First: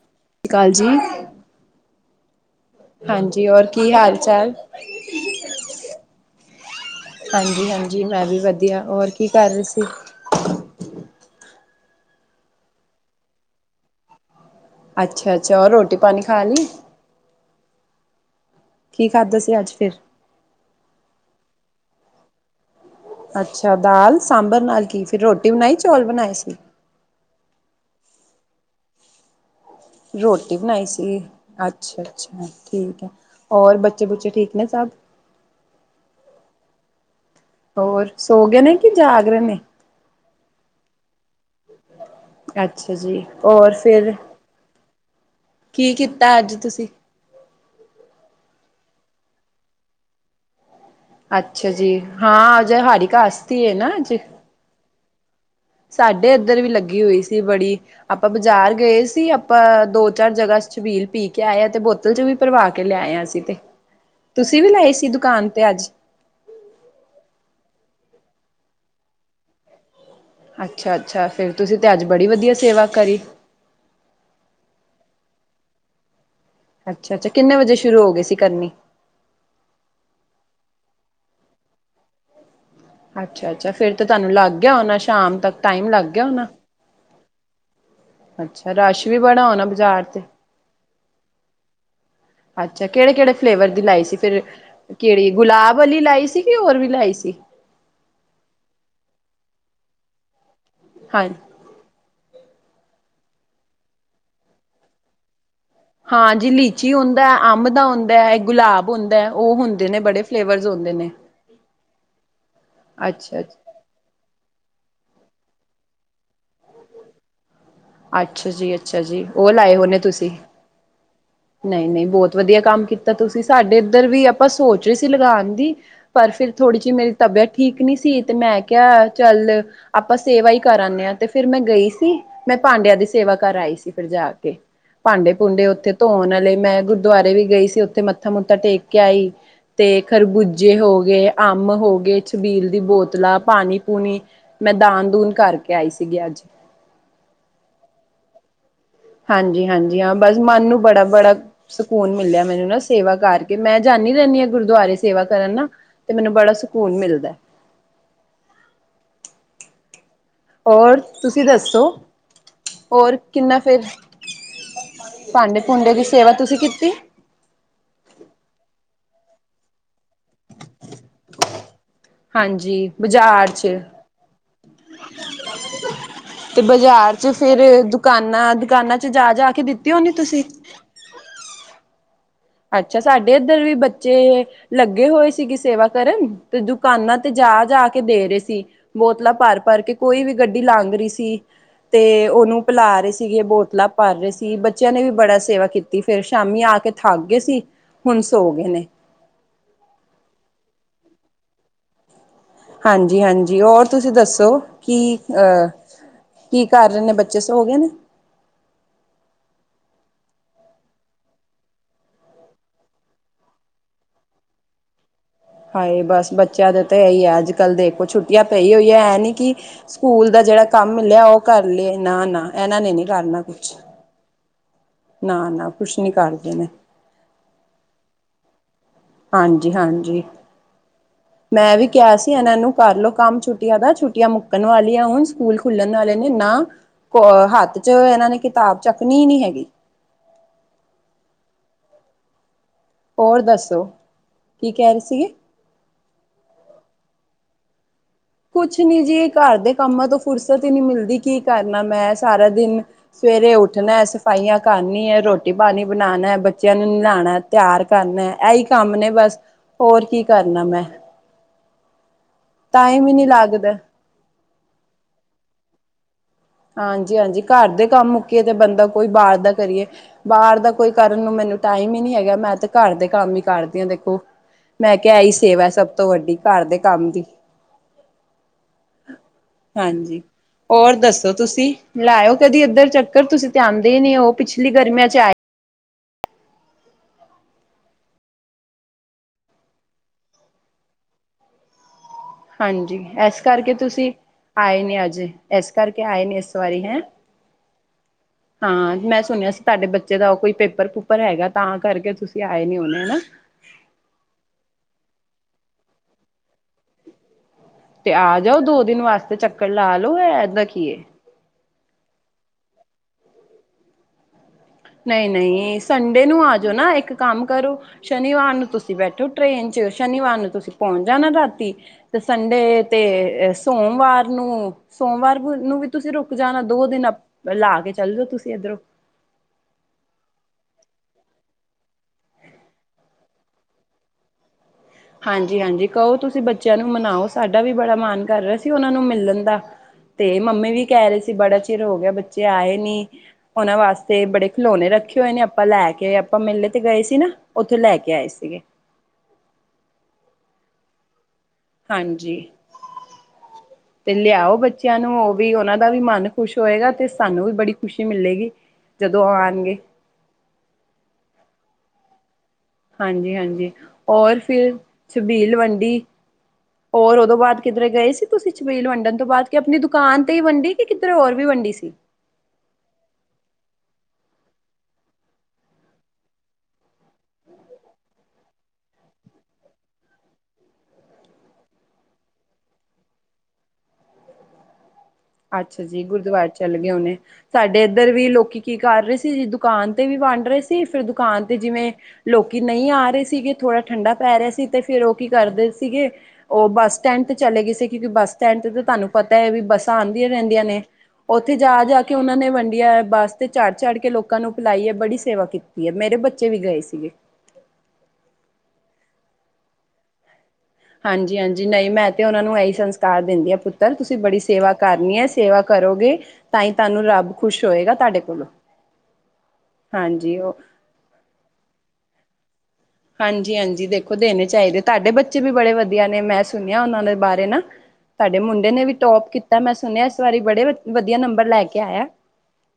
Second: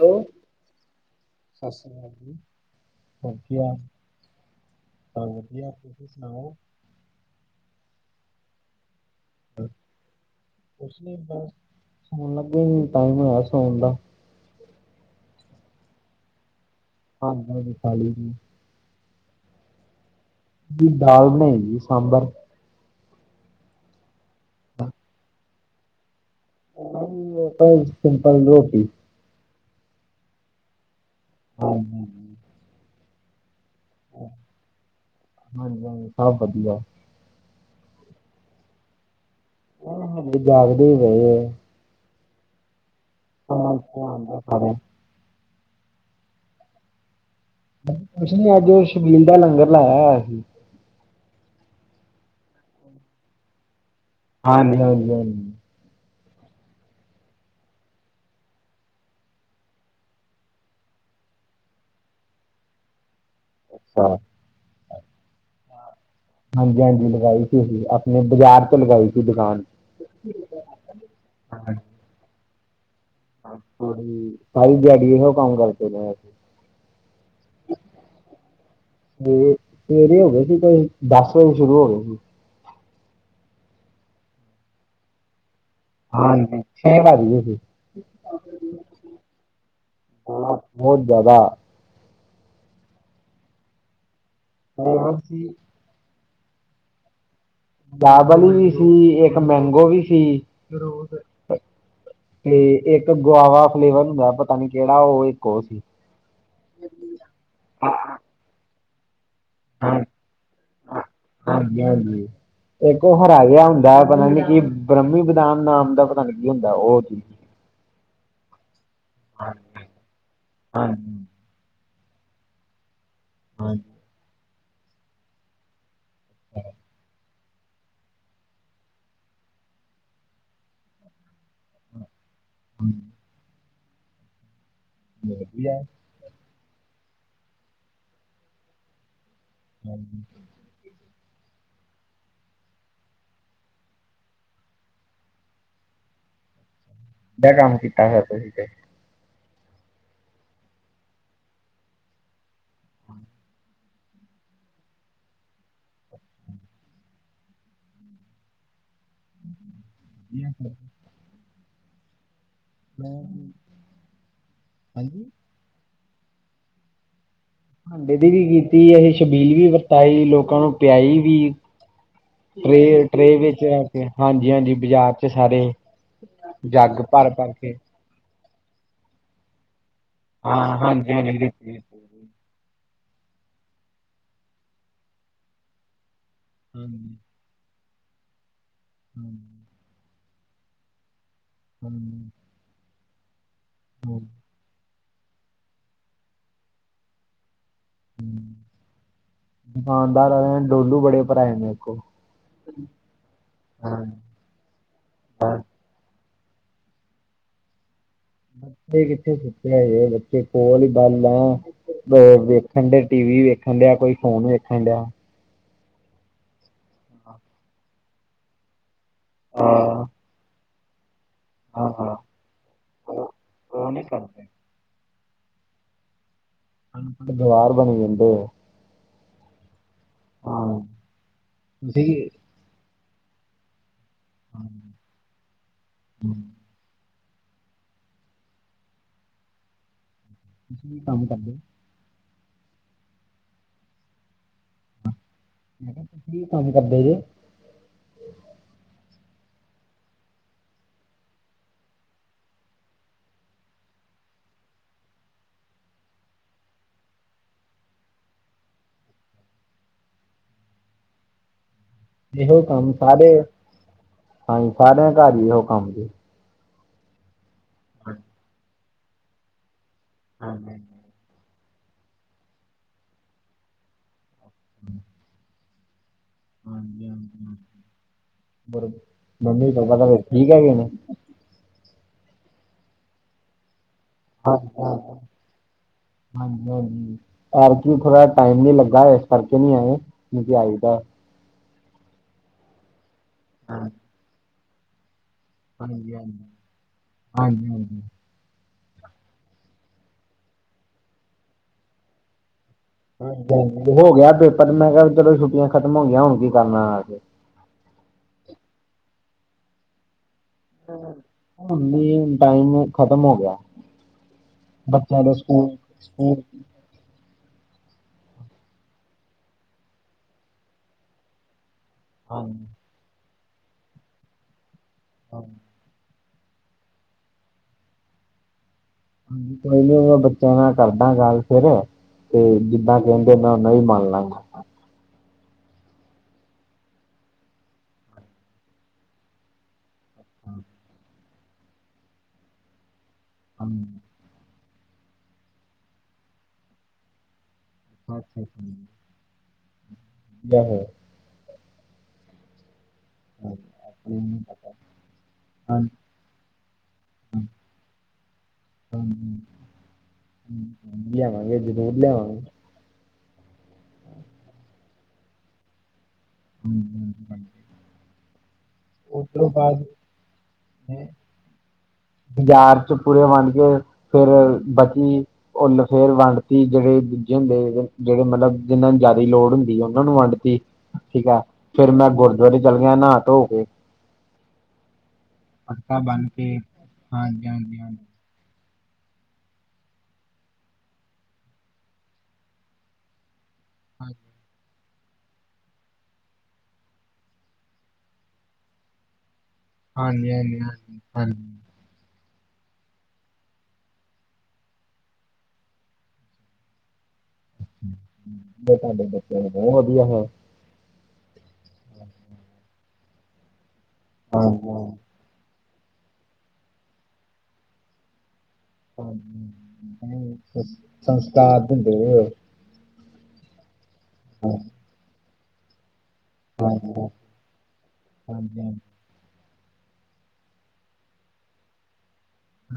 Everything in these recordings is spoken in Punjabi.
ਹੈਲੋ। ਸਤਿ ਸ਼੍ਰੀ ਅਕਾਲ ਜੀ। ਸਤਿ ਸ਼੍ਰੀ ਅਕਾਲ ਜੀ। ਹਾਂਜੀ ਔਰ ਵਧੀਆ, ਕੀ ਹਾਲ ਚਾਲ ਬਸ ਵਧੀਆ ਤੁਸੀ ਸੁਣਾਓ? ਹਾਂਜੀ, ਹਾਂਜੀ ਮੈ ਵੀ ਵਧੀਆ। ਹੋਰ ਕੀ ਕਰ ਰੇ ਸੀ? ਕੁਛ ਨੀਂ ਬਸ, ਸੋਣ ਲੱਗੇ ਹੀ ਟਾਈਮ ਹੋਇਆ ਸੋਣ ਦਾ। ਅੱਛਾ, ਅੱਛਾ। ਹੋਰ ਰੋਟੀ ਪਾਣੀ ਖਾ ਲੀ। ਹਾਂਜੀ, ਹਾਂਜੀ ਖਾਲੀ ਜੀ। ਕੀ ਖਾਧੇ ਸੀ, ਅੱਜ ਫਿਰ। ਅਸੀ ਦਾਲ ਬਣਾਈ ਜੀ, ਸਾਂਬਰ। ਅੱਛਾ ਦਾਲ ਸਾਂਬਰ ਨਾਲ ਕੀ, ਫਿਰ ਰੋਟੀ ਬਣਾਈ, ਚੌਲ ਬਣਾਏ ਸੀ। ਅਸੀ ਤਾਂ [unintelligible] ਸਿੰਪਲ ਰੋਟੀ। ਰੋਟੀ ਬਣਾਈ ਸੀ। ਅੱਛਾ, ਹਾਂਜੀ ਅੱਛਾ ਠੀਕ ਐ ਹੋਰ ਬੱਚੇ-ਬੁੱਚੇ ਠੀਕ ਨੇਂ ਸਭ। ਹਾਂਜੀ, ਹਾਂਜੀ ਸਭ ਵਧੀਆ। ਹੋਰ ਸੋ ਗਏ ਨੇਂ ਕਿ ਜਾਗ ਰੇ ਨੇਂ। ਹਜੇ ਜਾਗਦੇ ਹੀ ਪਏ ਆ। ਅੱਛਾ ਜੀ, ਹੋਰ ਖਾਣਾ ਫਿਰ ਧਿਆਨ ਦਾ ਖਾ ਰਹੇ। ਕੀ ਕੀਤਾ ਅੱਜ ਤੁਸੀ ਕੁਛ ਨੀਂ ਅੱਜ ਓ ਛਪੀਲ ਦਾ ਲੰਗਰ ਲਾਇਆ ਹੋਇਆ ਸੀ। ਅੱਛਾ ਜੀ। ਹਾਂ, ਅੱਜ ਹੜੀ ਕਾਸਤੀ ਐ ਨਾ ਅੱਜ। ਹਾਂਜੀ, ਹਾਂਜੀ-ਹਾਂਜੀ। ਸਾਡੇ ਇਧਰ ਵੀ ਲੱਗੀ ਹੋਈ ਸੀ ਬੜੀ। ਆਪਾਂ ਬਾਜਾਰ ਗਏ ਸੀ, ਆਪਾਂ ਦੋ-ਚਾਰ ਜਗ੍ਹਾ ਛਬੀਲ ਪੀ ਕੇ ਆਏ ਤੇ ਬੋ ਬੋਤਲ ਵੀ ਭਰਵਾ ਕੇ ਲਿਆਏ ਆਂ ਅਸੀ ਤੇ ਅੱਛਾ। ਤੁਸੀ ਵੀ ਲਾਏ ਸੀ ਦੁਕਾਨ ਤੇ ਅੱਜ। ਹਾਂਜੀ, ਹਾਂਜੀ ਲਗਾਈ ਸੀ ਅਸੀ ਆਪਣੇ ਬਾਜਾਰ ਤੇ ਲਗਾਈ ਸੀ ਦੁਕਾਨ ਅੱਛਾ-ਅੱਛਾ ਫੇਰ ਤੁਸੀ ਹਾਂਜੀ, ਤੇ ਅੱਜ ਬੜੀ ਵਧੀਆ ਸੇਵਾ ਕਰੀ। [unintelligible] ਸਾਰੀ ਦਿਆਡੀ ਇਹੋ ਕੰਮ ਕਰਦੇ ਰੇ ਆਂ। ਅੱਛਾ-ਅੱਛਾ ਕਿੰਨੇ ਵਜੇ ਸ਼ੁਰੂ ਹੋ ਗੇ ਸੀ ਕਰਨੀ। ਸਵੇਰੇ, ਸਵੇਰੇ ਹੋ ਗਏ ਸੀ ਕੋਈ, ਦਸ ਵਜੇ ਸ਼ੁਰੂ ਹੋ ਗਏ ਸੀ। ਅੱਛਾ-ਅੱਛਾ ਫੇਰ ਤੇ ਤੁਆਨੂੰ ਲੱਗ ਗਿਆ ਹੋਣਾ ਸ਼ਾਮ ਤੱਕ। ਟਾਈਮ ਲੱਗ ਗਿਆ ਹੋਣਾ ਹਾਂਜੀ ਛੇ ਵੱਜ ਗੇ ਸੀ। ਅੱਛਾ ਰਸ਼ ਵੀ ਬੜਾ ਹੋਣਾ ਬਾਜਾਰ ਤੇ। ਬਹੁਤ ਬਹੁਤ ਜ਼ਿਆਦਾ ਅੱਛਾ ਕੇੜੇ-ਕੇੜੇ ਫਲੇਵਰ ਦੀ ਲਾਈ ਸੀ ਫਿਰ, ਬਹੁਤ ਕੇੜੇ ਸੀ ਗੁਲਾਬ ਵਲੀ ਲਾਈ ਸੀ ਕੇ ਹੋਰ ਵੀ ਲਾਈ ਸੀ। ਗੁਲਾਬ ਆਲੀ ਵੀ ਸੀ, ਇਕ ਮੈਗੋ ਵੀ ਸੀ। ਹਾਂਜੀ ਤੇ ਇਕ ਗੁਆਵਾ ਫਲੇਵਰ ਹੁੰਦਾ ਪਤਾ ਨੀਂ ਕੇੜਾ ਓ ਇਕ ਓ ਸੀ। ਹਾਂਜੀ ਲੀਚੀ ਹੁੰਦੈ, ਅੰਬ ਦਾ ਹੁੰਦੈ, ਇ ਗੁਲਾਬ ਹੁੰਦੈ ਓ ਹੁੰਦੇ ਨੇ ਬੜੇ ਫਲੇਵਰ ਹੁੰਦੇ ਨੇ। ਹਾਂਜੀ-ਹਾਂਜੀ ਇਕ ਓ ਅੱਛਾ ਹਰਾ ਜਿਹਾ ਹੁੰਦਾ ਪਤਾ ਨੀ ਕੀ ਬ੍ਰਮੀ ਬਦਾਨ ਨਾਮ ਦਾ ਪਤਾ ਨੀ ਕੀ ਹੁੰਦਾ ਓ ਚੀ ਆਛਾ ਜੀ ਅੱਛਾ ਜੀ ਓ ਲਾਏ ਹੋਣੇ ਤੁਸੀ ਹਾਂ ਨਈ-ਨਈ ਬੋਤ ਵਧੀਆ ਕੰਮ ਕੀਤਾ ਤੁਸੀ ਸਾਡੇ ਹਾਂਜੀ ਏਧਰ ਵੀ ਆਪਾਂ ਸੋਚ ਰੇ ਸੀ ਲਗਾਣ ਦੀ ਪਰ ਫਿਰ ਥੋੜੀ ਜੀ ਮੇਰੀ ਤਬੇਅਤ ਠੀਕ ਨੀ ਸੀ ਤੇ ਮੈਂ ਕਿਆ ਚੱਲ ਆਪਾਂ ਸੇਵਾ ਈ ਕਰ ਆਨੇ ਆ, ਤੇ ਫੇਰ ਮੈਂ ਗਈ ਸੀ ਮੈਂ ਪਾਂਡਿਆਂ ਦੀ ਹਾਂਜੀ, ਸੇਵਾ ਕਰ ਆਈ ਸੀ ਫਿਰ ਜਾ ਕੇ ਪਾਂਡੇ-ਪੁੰਦੇ ਵਧੀਆ ਉੱਥੇ ਧੋਣ ਅਲੇ ਮੈਂ ਗੁਰਦੁਆਰੇ ਵੀ ਗਈ ਸੀ ਉੱਥੇ ਮੱਥਾ-ਮੁਥਾ ਟੇਕ ਕੇ ਆਈ ਤੇ ਵਧੀਆ ਖਰਬੁਜੇ ਹੋਗੇ, ਅਮ ਹੋਗੇ, ਛਬੀਲ ਦੀ ਬੋਤਲਾਂ, ਪਾਣੀ-ਪੂਣੀ ਮੈਂ ਦਾਨ-ਦੂਨ ਕਾਰਕੇ ਆਈ ਸੀਗੀ ਅੱਜ। [unintelligible] ਕੰਮ ਕੀਤਾ ਫੇਰ ਤੁਸੀ ਤੇ। ਹਾਂਜੀ-ਹਾਂਜੀ ਹਾਂ ਬਸ ਮਨ ਨੂੰ ਬੜਾ-ਬੜਾ ਸਕੂਨ ਮਿਲਿਆ ਮੈਨੂੰ ਮੈਨੂੰ ਨਾ ਸੇਵਾ ਕਾਰਕੇ ਮੈਂ ਜਾਣੀ ਰੈਨੀ ਆਂ ਗੁਰਦੁਆਰੇ ਸੇਵਾ ਕਰਨ ਨਾ ਤੇ ਮੈਨੂੰ ਬੜਾ ਸਕੂਨ ਮਿਲਦੈ। [inaudible] ਫਿਰ ਔਰ ਤੁਸੀ ਦੱਸੋ? ਹੋਰ ਮੈਂ ਕਿੰਨਾ ਫੇਰ ਹਾਂਜੀ ਪਾਂਡੇ-ਪੁੰਡੇ ਦੀ ਸੇਵਾ ਤੁਸੀ ਕੀਤੀ? ਪਾਂਡੇ ਦੀ ਵੀ ਕੀਤੀ, ਅਹੀ ਛਬੀਲ ਵੀ ਵਰਤਾਈ, ਲੋਕਾਂ ਨੂੰ ਪਿਆਈ ਵੀ। ਹਾਂਜੀ ਟਰੇਅ-ਟਰੇਅ ਬਾਜ਼ਾਰ ਵਿੱਚ ਚ ਰੱਖ ਕੇ ਹਾਂਜੀ-ਹਾਂਜੀ ਬਾਜ਼ਾਰ ਚ ਸਾਰੇ। ਤੇ ਜੱਗ ਬਾਜ਼ਾਰ ਭਰ ਚ ਭਰ ਫਿਰ ਕੇ ਦੁਕਾਨਾਂ-ਦੁਕਾਨਾਂ ਚ ਜਾ-ਜਾ ਕੇ ਦਿਤੀ ਹੋਣੀ ਤੁਸੀ? ਹਾਂ ਹਾਂਜੀ-ਹਾਂਜੀ [unintelligible] ਦਿਤੀ। ਅੱਛਾ ਸਾਡੇ ਏਧਰ ਵੀ ਬੱਚੇ ਲਗੇ ਹੋਏ ਸੀਗੇ ਸੇਵਾ ਕਰਨ ਤੇ ਹਾਂਜੀ ਦੁਕਾਨਾਂ ਤੇ ਜਾ-ਜਾ ਕੇ ਦੇ ਰੇ ਸੀ ਬੋਤਲਾਂ ਪਰ-ਪਰ ਕੇ ਕੋਈ ਵੀ ਗੱਢੀ ਲੰਘ ਰੀ ਸੀ। ਤੇ ਹਾਂਜੀ ਉਨੂੰ ਪਲਾ ਰੇ ਸੀਗੇ ਬੋਤਲਾਂ ਭਰ ਹਾਂਜੀ ਰੇ ਸੀ ਬ ਚਿਆਂ ਨੇ ਵੀ ਬੜਾ ਸੇਵਾ ਕੀਤੀ ਫੇਰ ਸ਼ਾਮੀ ਆ ਕੇ ਥੱਕ ਗੇ ਸੀ ਹੁਣ ਸੋ ਗੇ ਨੇ। ਦੁਕਾਨਦਾਰਾ ਨੇ ਡੋਲੂ ਬੜੇ ਭਰਾਏ ਮੇਕੋ। ਹਾਂਜੀ-ਹਾਂਜੀ ਹੋਰ ਤੁਸੀ ਦੱਸੋ? ਕੀ ਅ ਕੀ ਕਰ ਰੇ ਨੇ ਬੱਚੇ ਸੋਗੇ ਨੇ? ਬੱਚੇ ਕਿੱਥੇ ਸੁੱਤੇ ਹਜ਼ੇ ਬੱਚੇ ਕੋਲ ਈ [unintelligible] ਵ ਵੇਖਣ ਡੇ ਟੀ ਵੀ ਵੇਖਣ ਡਿਆ, ਕੋਈ ਫੋਨ ਵੇਖਣ ਡਿਆ। ਹਾਏ ਬਸ ਬੱਚਿਆਂ ਦੇ ਤੇ ਐਈ ਐ ਅੱਜ-ਕੱਲ੍ਹ ਦੇਖੋ ਛੁੱਟੀਆਂ ਪਈ ਹੋਈਐ ਨੀ ਕੀ ਹਾਂ ਸਕੂਲ ਦਾ ਜੇੜਾ ਕੰਮ ਮਿਲਿਆ ਓ ਕਰ ਹਾਂ ਲੀਏ ਨਾ-ਨਾ ਐਨਾ ਨੇ ਨੀ ਕਰਨਾ ਕੁੱਛ। ਹੁਣੇ [unintelligible] ਨਾ-ਨਾ ਕੁੱਛ ਨੀ ਕਰਦੇ ਨੇ। ਅਨਪੜ੍ਹ ਗਵਾਰ ਬਣੀ ਜੰਦੇ। ਹਾਂਜੀ-ਹਾਂਜੀ ਹਾਂ, ਮੈਂ ਵੀ ਤੁਸੀਂ ਕਿਆ ਸੀ ਹਾਂ, ਐਨਾ ਨੂੰ ਕਰਲੋ ਕੰਮ ਛੁੱਟੀਆਂ ਦਾ ਛੁੱ ਟੀਆਂ ਮੁੱਕਣ ਹਾਂ, ਵਾਲੀਆਂ ਹੁਣ ਸਕੂਲ ਖੁੱਲਣ ਆਲੇ ਨੇ ਨਾ ਕੋ ਹੱਥ ਚ ਏਨਾਂ ਨੇ ਕਿਤਾਬ ਚਕਣੀ ਨੀ ਹੈਗੀ। ਤੁਸੀ ਵੀ ਕੰਮ ਕਰਦੇ [unintelligible] ਔਰ ਦੱਸੋ? ਕੀ ਕੈ ਰੇ ਸੀਗੇ? ਮੈਂ ਕਿਆ ਤੁਸੀ ਵੀ ਕੰਮ ਕਰਦੇ ਜੇ? ਕੁੱਛ ਨੀ ਜੀ ਘਰ ਦੇ ਕੰਮਾਂ ਤੋਂ ਫੁਰਸਤ ਈ ਨੀ ਮਿਲਦੀ ਕੀ ਕਾਰਨਾ ਮੈਂ ਸਾਰਾ ਦਿਨ ਸਵੇਰੇ ਉੱਠਣੈ, ਸਫਾਈਆਂ ਕਰਨੀਐ, ਰੋਟੀ-ਪਾਣੀ ਬਨਾਣੈ, ਬੱਚਿਆਂ ਨੂੰ ਨੈਲਾਂਣੈ ਤਿਆਰ ਕਰਨਾ ਐਈ ਕੰਮ ਨੇ ਬਸ, ਹੋਰ ਕੀ ਕਰਨਾ ਮੈਂ। ਏਹੇ ਕੰਮ ਟਾਈਮ ਹੀ ਨਹੀਂ ਸਾਰੇ, ਲੱਗਦਾ ਹਾਂਜੀ ਸਾਰਿਆਂ ਘਰ ਈ ਐਹੋ ਕੰਮ ਜੇ। ਹਾਂਜੀ-ਹਾਂਜੀ ਘਰ ਦੇ ਕੰਮ ਹਾਂਜੀ, ਮੁੱਕੀਏ ਤੇ ਬੰਦਾ ਕੋਈ ਬਾਹਰ ਦਾ ਕਰੀਏ, ਬਾਹਰ ਦਾ ਹਾਂਜੀ, ਕੋਈ ਕਰ ਕਰਨ ਨੂੰ ਮੈਨੂੰ ਟਾਈਮ ਈ ਨੀ ਹੈਗਾ ਮੈਂ ਤੇ ਘਰ ਦੇ ਕੰਮ ਈ ਕਰਦੀ ਆ ਦੇਖੋ। ਮੈਂ ਕਿਆ ਐਈ ਸੇਵਾ ਸਭ ਤੋ ਵੱਡੀ। ਘਰ ਦੇ ਹਾਂਜੀ। ਹਾਂਜੀ। ਕੰਮ ਦੀ, ਹੋਰ ਮੰਮੀ ਪਾਪਾ ਹਾਂਜੀ ਤੁਹਾਡੇ ਠੀਕ ਹੈਗੇ ਨੇ? ਹੋਰ ਦਸ ਤੋੰ ਤੁਸੀ ਲਾਇਔ ਕਦੀ ਏਧਰ ਚੱਕਰ, ਤੁਸੀਂ ਤੇ ਆਂਦੇ ਈ ਨੀ ਓ। ਹਾਂਜੀ ਹਾਂ, ਹਾਂਜੀ- ਹਾਂਜੀ ਐਤਕੀ ਥੋੜਾ ਟਾਈਮ ਨੀ ਲੱਗਾ, ਇਸ ਕਰਕੇ ਨੀ ਆਏ, ਨਹੀ ਤੇ ਆਈਦਾ ਹਾਂਜੀ, ਐਸ ਕਰਕੇ ਹਾਂ ਤੁਸੀਂ ਆਏ ਨੇ ਅਜੇ ਹਾਂਜੀ- ਹਾਂਜੀ, ਹਾਂਜੀ- ਹਾਂਜੀ ਹਾਂ, ਮੈਂ ਸੁਣਿਆ ਸੀ ਤੁਹਾਡੇ ਬੱਚੇ ਦਾ ਉਹ ਕੋਈ ਪੇਪਰ ਪੂਪਰ ਹੈਗਾ ਤਾਂ ਕਰਕੇ ਤੁਸੀਂ ਆਏ ਨੀ ਹੋਣੇ ਹਨਾ। ਹਾਂਜੀ- ਹਾਂਜੀ ਹੋ ਗਿਆ ਪੇਪਰ ਮੈਂ ਕਿਹਾ ਚਲੋ ਛੁੱਟੀਆਂ ਖਤਮ ਹੋ ਗਈਆਂ ਹੁਣ ਕੀ ਕਰਨਾ ਆ ਕੇ ਤੇ ਆ ਜਾਓ ਦੋ ਦਿਨ ਵਾਸਤੇ ਚੱਕਰ ਲਾ ਲਓ ਐਦਾ ਕੀ ਏ ਹੁਣ ਨੀ ਟਾਈਮ ਖ਼ਤਮ ਹੋ ਗਿਆ ਬੱਚਿਆਂ ਨਹੀਂ- ਦੇ ਸਕੂਲ ਨਹੀਂ ਸੰਡੇ ਸਕੂਲ ਨੂੰ ਆਜੋ ਨਾ ਇੱਕ ਕੰਮ ਕਰੋ? ਸ਼ਨੀਵਾਰ ਨੂੰ ਤੁਸੀਂ ਬੈਠੋ ਟਰੇਨ 'ਚ, ਸ਼ਨੀਵਾਰ ਨੂੰ ਤੁਸੀਂ ਪਹੁੰਚ ਜਾਣਾ ਰਾਤੀ ਤੇ ਸੰਡੇ ਹਾਂਜੀ ਤੇ, ਸੋਮਵਾਰ ਨੂੰ, ਸੋਮਵਾਰ ਹਾਂਜੀ ਨੂੰ ਵੀ ਤੁਸੀਂ ਰੁਕ ਰੁਕ ਜਾਣਾ, ਦੋ ਦਿਨ ਅਪ, ਲਾ ਕੇ ਚੱਲ ਜਾਓ ਤੁਸੀਂ ਇੱਧਰੋਂ ਹਾਂਜੀ, ਕੋਈ ਨੀ ਮੈਂ ਬੱਚਿਆਂ ਨਾਲ ਕਰਦਾ ਗੱਲ ਫੇਰ ਤੇ ਜਿੱਦਾਂ ਕਹਿੰਦੇ, ਮੈਂ ਉਹਨਾ ਦੀ ਮੰਨ ਲਾਂਗਾ ਹਾਂਜੀ- ਹਾਂਜੀ ਕਹੋ ਤੁਸੀਂ ਬੱਚਿਆਂ ਨੂੰ ਮਨਾਓ ਸਾਡਾ ਵੀ ਬੜਾ ਮੰਨ ਕਰ ਰਿਹਾ ਸੀ ਉਹਨਾਂ ਨੂੰ ਮਿਲਣ ਦਾ ਤੇ ਮੰਮੀ ਵੀ ਕਹਿ ਰਹੇ ਸੀ ਬੜਾ ਚਿਰ ਹੋ ਗਿਆ ਬੱਚੇ ਆਏ ਨੀ ਉਹਨਾਂ ਹਾਂਜੀ ਵਾਸਤੇ ਬੜੇ ਖਿਲੌਣੇ ਰੱਖੇ ਹੋਏ ਨੇ ਆਪਾਂ ਲੈ ਕੇ ਆਪਾਂ ਮੇਲੇ ਤੇ ਗਏ ਸੀ ਨਾ ਉੱਥੇ ਲੈ ਕੇ ਆਏ ਅੱਛਾ ਸੀਗੇ ਬਾਹਰੋ ਹਾਂਜੀ ਅੱਛਾ ਤੇ ਲਿਆਓ ਬੱਚਿਆਂ ਨੂੰ, ਓ ਵੀ, ਉਹਨਾਂ ਦਾ ਵੀ ਮਨ ਖੁਸ਼ ਹੋਏਗਾ ਤੇ ਸਾਨੂੰ ਵੀ ਬੜੀ ਖੁਸ਼ੀ ਮਿਲੇਗੀ ਜਦੋਂ ਹਾਂਜੀ ਆਣਗੇ ਲਿਆਵਾਂਗੇ ਜਰੂਰ ਲਿਆ ਹਾਂਜੀ- ਹਾਂਜੀ ਔਰ ਫਿਰ, ਛਬੀਲ ਵੰਡੀ ਹਮ ਔਰ ਉਦੋਂ ਬਾਅਦ ਕਿੱਧਰ ਗਏ ਸੀ ਤੁਸੀਂ ਚਬੀਲ ਵੰਡਣ ਤੋਂ ਬਾਅਦ ਕੇ ਆਪਣੀ ਦੁਕਾਨ ਤੇ ਹੀ ਵੰਡੀ ਕਿ ਮੈਂ ਕਿੱਧਰੇ ਹੋਰ ਵੀ ਵੰਡੀ ਸੀ ਬਾਜ਼ਾਰ 'ਚ ਪੂਰੇ ਵੰਡ ਕੇ, ਫਿਰ ਬਚੀ ਉੱਲ ਫਿਰ ਵੰਡਤੀ ਜਿਹੜੇ ਦੂਜੇ ਹੁੰਦੇ ਜਿਹੜੇ ਮਤਲਬ ਜਿਹਨਾਂ ਨੂੰ ਜ਼ਿਆਦਾ ਲੋੜ ਹੁੰਦੀ, ਉਹਨਾਂ ਨੂੰ ਵੰਡਤੀ ਠੀਕ ਐ, ਫਿਰ ਮੈਂ ਗੁਰਦੁਆਰੇ ਚੱਲ ਗਿਆ ਨਹਾ ਧੋ ਕੇ ਅੱਛਾ ਮਟਕਾ ਜੀ ਬੰਨ ਗੁਰਦੁਆਰੇ ਕੇ ਚਲੇ ਗਏ ਹੋਨੇ, ਹਾਂਜੀ ਹਾਂਜੀ ਸਾਡੇ ਹਾਂਜੀ ਇੱਧਰ ਵੀ ਲੋਕੀ ਕੀ ਕਰ ਰਹੇ ਸੀ ਜੇ ਦੁਕਾਨ ਤੇ ਵੀ ਵੰਡ ਰਹੇ ਸੀ ਫੇਰ ਦੁਕਾਨ ਤੇ ਜਿਵੇਂ, ਲੋਕੀ ਨਹੀਂ ਆ ਰਹੇ ਸੀਗੇ ਥੋੜਾ ਠੰਡਾ ਪੈ ਰਿਹਾ ਸੀ ਤੇ ਫਿਰ ਉਹ ਕੀ ਕਰਦੇ ਸੀਗੇ, ਉਹ ਬੱਸ ਸਟੈਂਡ ਤੇ ਚਲੇ ਗਏ ਸੀ ਕਿਉਂਕਿ ਬੱਸ ਸਟੈਂਡ ਤੇ ਤੇ ਤੁਹਾਨੂੰ ਪਤਾ ਐ, ਵੀ ਬੱਸ ਤਾਂ ਆਉਂਦੀਆਂ ਹਾਂਜੀ ਹਾਂਜੀ ਰਹਿੰਦੀਆਂ ਨੇ, ਹਾਂਜੀ ਉੱਥੇ ਹਾਂਜੀ ਜਾ- ਜਾ ਕੇ ਉਹਨਾਂ ਨੇ ਵੰਡੀਆਂ, ਬੱਸ ਤੇ ਚੜ੍ਹ- ਚੜ੍ਹ ਕੇ ਲੋਕਾਂ ਨੂੰ ਪਿਲਾਈ ਐ, ਬੜੀ ਸੇਵਾ ਕੀਤ ਕੀਤੀ ਹੈ, ਮੇਰੇ ਬੱਚੇ ਵੀ ਗਏ ਸੀਗੇ ਤੁਹਾਡੇ, ਬੱਚਿਆਂ ਨੂੰ ਬਹੁ ਵਧੀਆ ਹੋਯਾ ਹਾਂਜੀ -ਹਾਂਜੀ ਨਹੀਂ, ਮੈਂ ਤੇ ਉਹਨਾਂ ਨੂੰ ਇਹੀ ਸੰਸਕਾਰ ਦਿੰਦੀ ਹਾਂ, ਪੁੱਤਰ ਤੁਸੀਂ ਬੜੀ ਸੇਵਾ ਹਾਂਜੀ ਕਰਨੀ ਹੈ। ਸੇਵਾ ਕਰੋਗੇ, ਤਾਂ ਹੀ ਤੁਹਾਨੂੰ ਰੱਬ ਖੁਸ਼ ਹੋਏਗਾ। ਤੁਹਾਡੇ ਕੋਲੋਂ- ਹਾਂਜੀ ਸੰਸਕਾਰ ਦਿੰਦੇ ਵੇ [unintelligible] ਹਾਂਜੀ- ਹਾਂਜੀ ਦੇਖੋ ਦੇਣੇ ਚਾਹੀਦੇ, ਤੁਹਾਡੇ ਬੱਚੇ ਵੀ ਬੜੇ ਵਧੀਆ ਨੇ, ਮੈਂ- ਸੁਣਿਆ। ਹਾਂਜੀ ਹਾਂਜੀ ਉਹਨਾਂ ਦੇ ਬਾਰੇ ਨਾ, ਸਾਡੇ ਹਾਂਜੀ ਮੁੰਡੇ ਹਾਂਜੀ ਨੇ ਵੀ। ਟੋਪ ਕੀਤਾ। ਮੈਂ ਸੁਣਿਆ ਇਸ ਵਾਰੀ ਬੜੇ ਵਧੀਆ। ਨੰਬਰ ਲੈ ਕੇ ਆਇਆ।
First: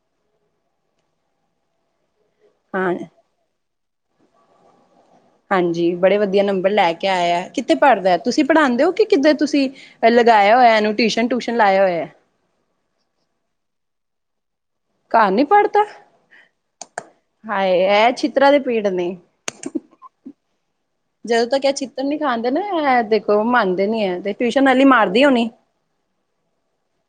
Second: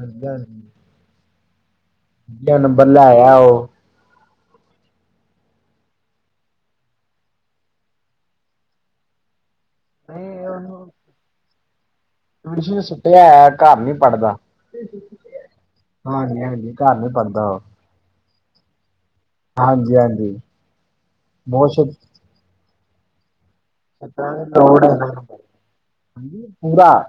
ਹਦਾ [unintelligible] ਵਧਿਆ, ਨੰਬਰ ਹਾਂ ਲੈ ਆਇਆ ਉਹ- ਹਾਂਜੀ, ਬੜੇ ਵਧੀਆ ਨੰਬਰ ਲੈ ਕੇ ਆਇਆ। ਕਿੱਥੇ ਪੜ੍ਹਦਾ, ਤੁਸੀਂ ਪੜ੍ਹਾਉਂਦੇ ਹੋ, ਕਿ ਕਿੱਧਰ ਤੁਸੀਂ? ਪਹਿਲੇ ਨਹੀਂ ਲਗਾਇਆ ਹੋਇਆ। ਇਹਨੂੰ ਟਿਊਸ਼ਨ ਟਊਸ਼ਨ ਲਾਇਆ ਹੋਇਆ। ਹਾਂਜੀ ਏ ਸੁੱਟਿਆ ਹੈ, ਘਰ ਨੀ ਪੜ੍ਹਦਾ। [unintelligible] ਘਰ ਨੀ ਪੜ੍ਹਦਾ ਹਾਂਜੀ- ਹਾਂਜੀ, ਘਰ ਨੀ ਪੜ੍ਹਦਾ ਉਹ- ਹਾਏ ਇਹ ਛਿੱਤਰਾਂ ਦੇ ਪੀੜ ਨੇ, ਹਾਂਜੀ ਹਾਂਜੀ [unintelligible] ਜਦੋਂ ਤੱਕ ਇਹ ਬਹੁਤ ਛਿੱਤਰ ਨੀ। ਖਾਂਦੇ ਨਾ, ਇਹ ਦੇਖੋ ਮੰਨਦੇ ਨੀ ਹੈ, ਤੇ ਟਿਊਸ਼ਨ ਵਾਲੀ ਮਾਰਦੀ ਹੋਣੀ। ਹਾਂਜੀ ਪੂਰਾ [unintelligible]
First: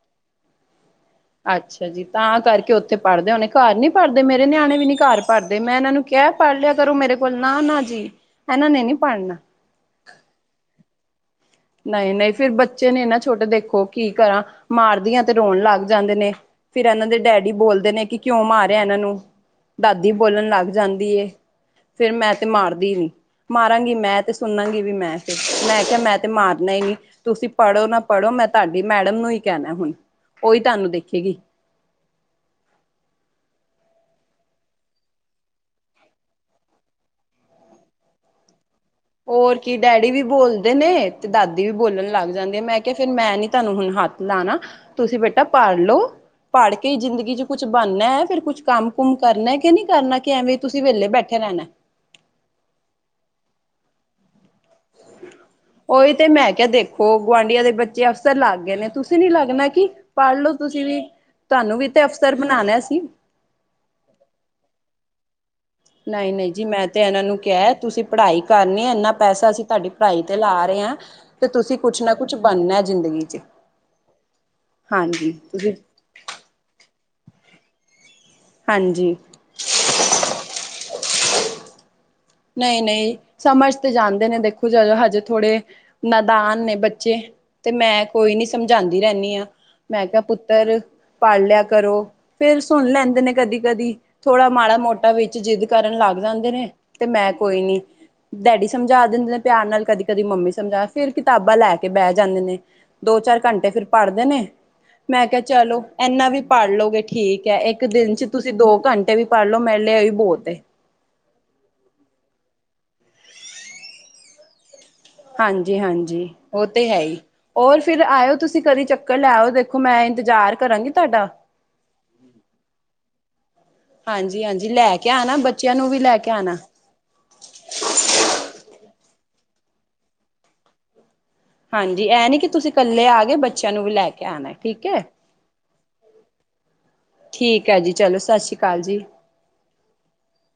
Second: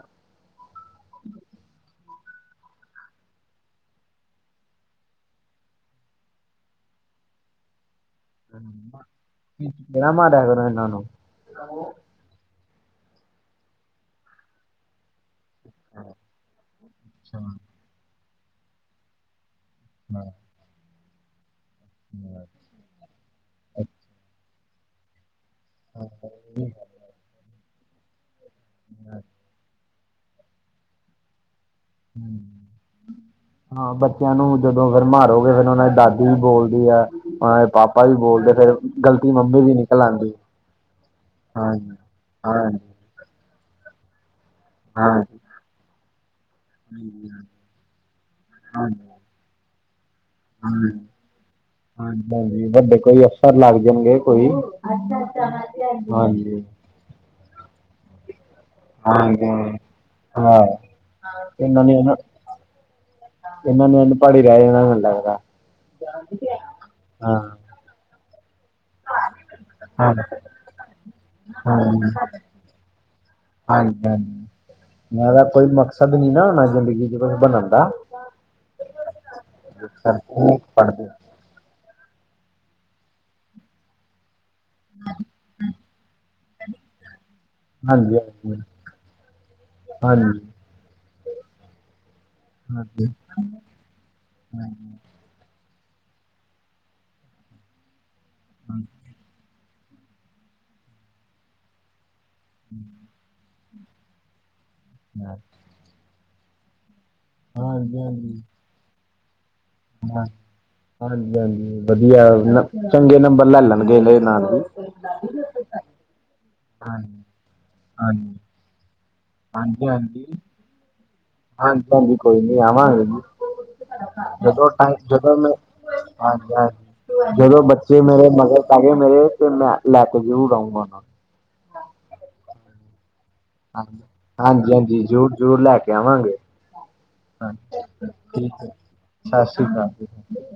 ਅੱਛਾ ਜੀ, ਤਾਂ ਕਰਕੇ ਉੱਥੇ ਪੜਦੇ ਹੋਣੇ, ਘਰ ਨੀ ਪੜਦੇ ਮੇਰੇ ਨਿਆਣੇ ਵੀ ਨੀ ਘਰ ਪੜਦੇ, ਮੈਂ ਇਹਨਾਂ ਨੂੰ- ਕਹਿਆ ਪੜ ਲਿਆ ਕਰੋ ਮੇਰੇ ਕੋਲ, ਨਾ ਨਾ ਜੀ। ਇਹਨਾਂ ਨੇ ਨੀ ਪੜ੍ਹਨਾ ਮਮ ਦੇਰ ਇਹਨਾਂਾਨ [unintelligible] ਨਹੀਂ- ਨਹੀਂ ਫਿਰ ਬੱਚੇ ਨੇ ਨਾ ਛੋਟੇ, ਦੇਖੋ ਕੀ ਕਰਾਂ ਮਾਰਦੀਆਂ ਤੇ, ਰੋਣ ਲੱਗ- ਜਾਂਦੇ ਨੇ, ਫਿਰ ਇਹਨਾਂ ਦੇ ਡੈਡੀ ਬੋਲਦੇ ਨੇ, ਕਿ ਕਿਉਂ ਮਾਰਿਆ। ਇਹਨਾਂ ਨੂੰ- ਦਾਦੀ, ਬੋਲਣ ਲੱਗ ਜਾਂਦੀ ਏ। ਫਿਰ ਮੈਂ ਤੇ ਮਾਰਦੀ ਨੀ, ਮਾਰਾਂਗੀ ਮੈਂ, ਤੇ ਸੁਣਾਂਗੀ ਵੀ ਮੈਂ, ਤੇ ਮੈਂ ਕਿਹਾ ਮੈਂ- ਤੇ ਮਾਰਨਾ ਹੀ ਨੀ, ਤੁਸੀਂ ਪੜੋ ਨਾ ਪੜੋ, ਮੈਂ ਤੁਹਾਡੀ ਮੈਡਮ ਨੂੰ ਹੀ ਕਹਿਣਾ ਹੁਣ, ਉਹੀ ਤੁਹਾਨੂੰ ਦੇਖੇਗੀ। ਹਮ [inaudible] ਹਾਂ, ਬੱਚਿਆਂ ਨੂੰ ਜਦੋਂ ਫਿਰ ਮਾਰੋਗੇ, ਫਿਰ ਉਹਨਾਂ ਦੀ ਦਾਦੀ ਵੀ ਬੋਲਦੀ ਹੈ। ਹਾਂ, ਪਾਪਾ ਵੀ ਬੋਲਦੇ ਫੇਰ- ਹੋਰ ਕੀ ਡੈਡੀ ਵੀ ਬੋਲਦੇ ਨੇ, ਤੇ ਦਾਦੀ ਵੀ ਹਾਂਜੀ ਬੋਲਣ ਲੱਗ ਜਾਂਦੀ ਹੈ। ਮੈਂ ਹਾਂਜੀ ਕਿਹਾ- ਫਿਰ, ਮੈਂ ਨੀ ਤੁਹਾਨੂੰ ਹੁਣ ਹੱਥ ਲਾਣਾ। ਤੁਸੀਂ ਹਾਂਜੀ ਬੇਟਾ ਪੜ ਲਓ, ਪੜ ਕੇ ਜ਼ਿੰਦਗੀ ਚ ਕੁੱਛ ਬਣਨਾ ਹੈ। ਫਿਰ ਕੁਛ ਕੰਮ ਹਾਂਜੀ ਕੁਮ- ਕਰਨਾ ਹੈ ਕਿ ਨਹੀਂ ਕਰਨਾ, ਕਿ ਐਵੇਂ ਤੁਸੀਂ ਹਾਂਜੀ ਵੇਹਲੇ ਬੈਠੇ ਰਹਿਣਾ। ਹਾਂਜੀ -ਹਾਂਜੀ ਵੱਡੇ ਕੋਈ ਅਫਸਰ ਲੱਗ ਜਾਣਗੇ। ਕੋਈ ਹਾਂਜੀ- [unintelligible] ਉਹ ਗੁਆਂਢੀਆਂ ਦੇ, ਬੱਚੇ ਅਫਸਰ ਲੱਗ ਗਏ ਨੇ। ਤੁਸੀਂ ਨੀ ਲੱਗਣਾ ਹਾਂਜੀ ਕੀ, ਪੜ ਲਓ ਹਾਂ ਤੁਸੀਂ ਵੀ, ਤੁਹਾਨੂੰ ਇਹਨਾਂ ਵੀ ਨੇ ਤੇ, ਅਫਸਰ ਬਣਾਣਾ ਅਸੀ। ਇਹਨਾਂ ਨੇ ਅਨਪੜ ਹੀ ਰਹਿ ਜਾਣਾ, ਮੈਨੂੰ ਲਗਦਾ। ਨਹੀਂ -ਨਹੀਂ ਜੀ, ਮੈਂ ਤੇ ਇਹਨਾਂ ਨੂੰ ਕਿਹਾ, ਤੁਸੀਂ ਪੜਾਈ ਕਰਨੀ। ਇੰਨਾ ਪੈਸਾ, ਅਸੀਂ ਤੁਹਾਡੀ ਹਾਂ ਪੜਾਈ ਤੇ ਲਾ ਰਹੇ ਹਾਂ। ਤੇ ਤੁਸੀਂ ਕੁਛ ਹਾਂਜੀ ਨਾ ਕੁਛ, ਬਣਨਾ ਜ਼ਿੰਦਗੀ ਚ ਹਾਂਜੀ ਹਾਂਜੀ, ਤੁਸੀਂ ਸਦ ਨੀ ਨਾ ਹੋਣਾ, ਜ਼ਿੰਦਗੀ ਚ ਕੁਝ ਬਣਨ ਦਾ। [unintelligible] ਹਾਂਜੀ। [unintelligible] ਨਹੀਂ -ਨਹੀਂ ਸਮਝ ਤੇ ਜਾਂਦੇ ਨੇ, ਦੇਖੋ ਜਦੋਂ ਹਜੇ ਥੋੜੇ ਨਦਾਨ ਨੇ ਬੱਚੇ- ਤੇ, ਮੈਂ ਹਾਂਜੀ ਕੋਈ ਨੀ ਹਾਂਜੀ ਸਮਝਾਂਦੀ ਰਹਿੰਦੀ ਹਾਂ। ਮੈਂ ਕਿਹਾ ਹਾਂਜੀ ਪੁੱਤਰ- ਪੜ ਲਿਆ ਕਰੋ, ਫਿਰ ਸੁਣ ਹਾਂਜੀ ਲੈਂਦੇ ਨੇ ਕਦੀ- ਕਦੀ ਥੋੜਾ ਮਾੜਾ ਹਾਂਜੀ ਮੋਟ- ਟਾ ਵਿੱਚ ਜਿੱਦ ਕਰਨ ਲੱਗ ਜਾਂਦੇ ਨੇ ਤੇ ਮੈਂ ਕੋਈ ਨੀ ਡੈਡੀ ਸਮਝਾ ਦਿੰਦੇ ਨੇ ਪਿਆਰ ਨਾਲ ਕਦੀ ਕਦੀ ਮੰਮੀ ਸਮਝਾ ਫਿਰ ਕਿਤਾਬਾਂ ਲੈ ਕੇ ਬਹਿ ਜਾਂਦੇ ਨੇ ਦੋ ਚਾਰ ਘੰਟੇ ਫਿਰ ਪੜਦੇ ਨੇ ਮੈਂ ਕਿਹਾ ਚਲੋ ਇੰਨਾ ਵੀ ਪੜ ਲਓਗੇ ਠੀਕ ਹੈ ਇੱਕ ਦਿਨ ਚ ਹਾਂਜੀ ਤੁਸੀਂ ਦੋ ਘੰਟੇ ਵੀ ਪੜ ਲੋ ਮੇਰੇ ਲਈ ਇਹ ਵੀ ਬਹੁਤ ਹੇ ਹਾਂਜੀ ਹਾਂਜੀ ਵਧੀਆ ਚੰਗੇ ਨੰਬਰ ਲੈ ਲੈਣਗੇ ਇਹਦੇ ਨਾਲ ਵੀ ਹਾਂਜੀ ਹਾਂਜੀ ਉਹ ਤੇ ਹੈ ਹੀ ਹਾਂਜੀ ਹੋਰ ਫਿਰ ਹਾਂਜੀ ਆਇਓ ਤੁਸੀਂ ਕਦੇ ਚੱਕ ਕਰ ਲਿਆੳ ਦੇਖੋ ਹਾਂਜੀ ਮੈਂ ਹਾਂਜੀ ਇੰਤਜ਼ਾਰ ਕਰਾਂਗੀ ਤੁਹਾਡਾ ਹਾਂਜੀ ਹਾਂਜੀ ਕੋਈ ਨੀ ਆਵਾਂਗੇ ਜੀ ਜਦੋਂ ਹਾਂਜੀ-ਹਾਂਜੀ ਟਾਈਮ ਲੈ ਕੇ ਜਦੋਂ ਆਣਾ ਮੈਂ ਬੱਚਿਆਂ ਨੂੰ ਵੀ ਲੈ ਕੇ ਹਾਂਜੀ ਆਣਾ ਹਾਂਜੀ ਜਦੋਂ ਬੱਚੇ ਮੇਰੇ ਮਗਰ ਪੈ ਗਏ ਮੇਰੇ ਤੇ ਮੈਂ ਲੈ ਕੇ ਜ਼ਰੂਰ ਆਊਂਗਾ ਹਾਂਜੀ ਇਹ ਨੀ ਕਿ ਤੁਸੀਂ ਇਕੱਲੇ ਆ ਗਏ ਬੱਚ ਹਾਂਜੀ ਹਾਂਜੀ ਜ਼ਰੂਰ ਜ਼ਰੂਰ ਲੈ ਕੇ ਆਵਾਂਗੇ ਠੀਕ ਹੈ ਜੀ ਹਾਂਜੀ ਚਲੋ ਸਤਿ ਠੀਕ ਸ਼੍ਰੀ ਹੈ ਅਕਾਲ ਜੀ ਸਤਿ ਸ਼੍ਰੀ ਅਕਾਲ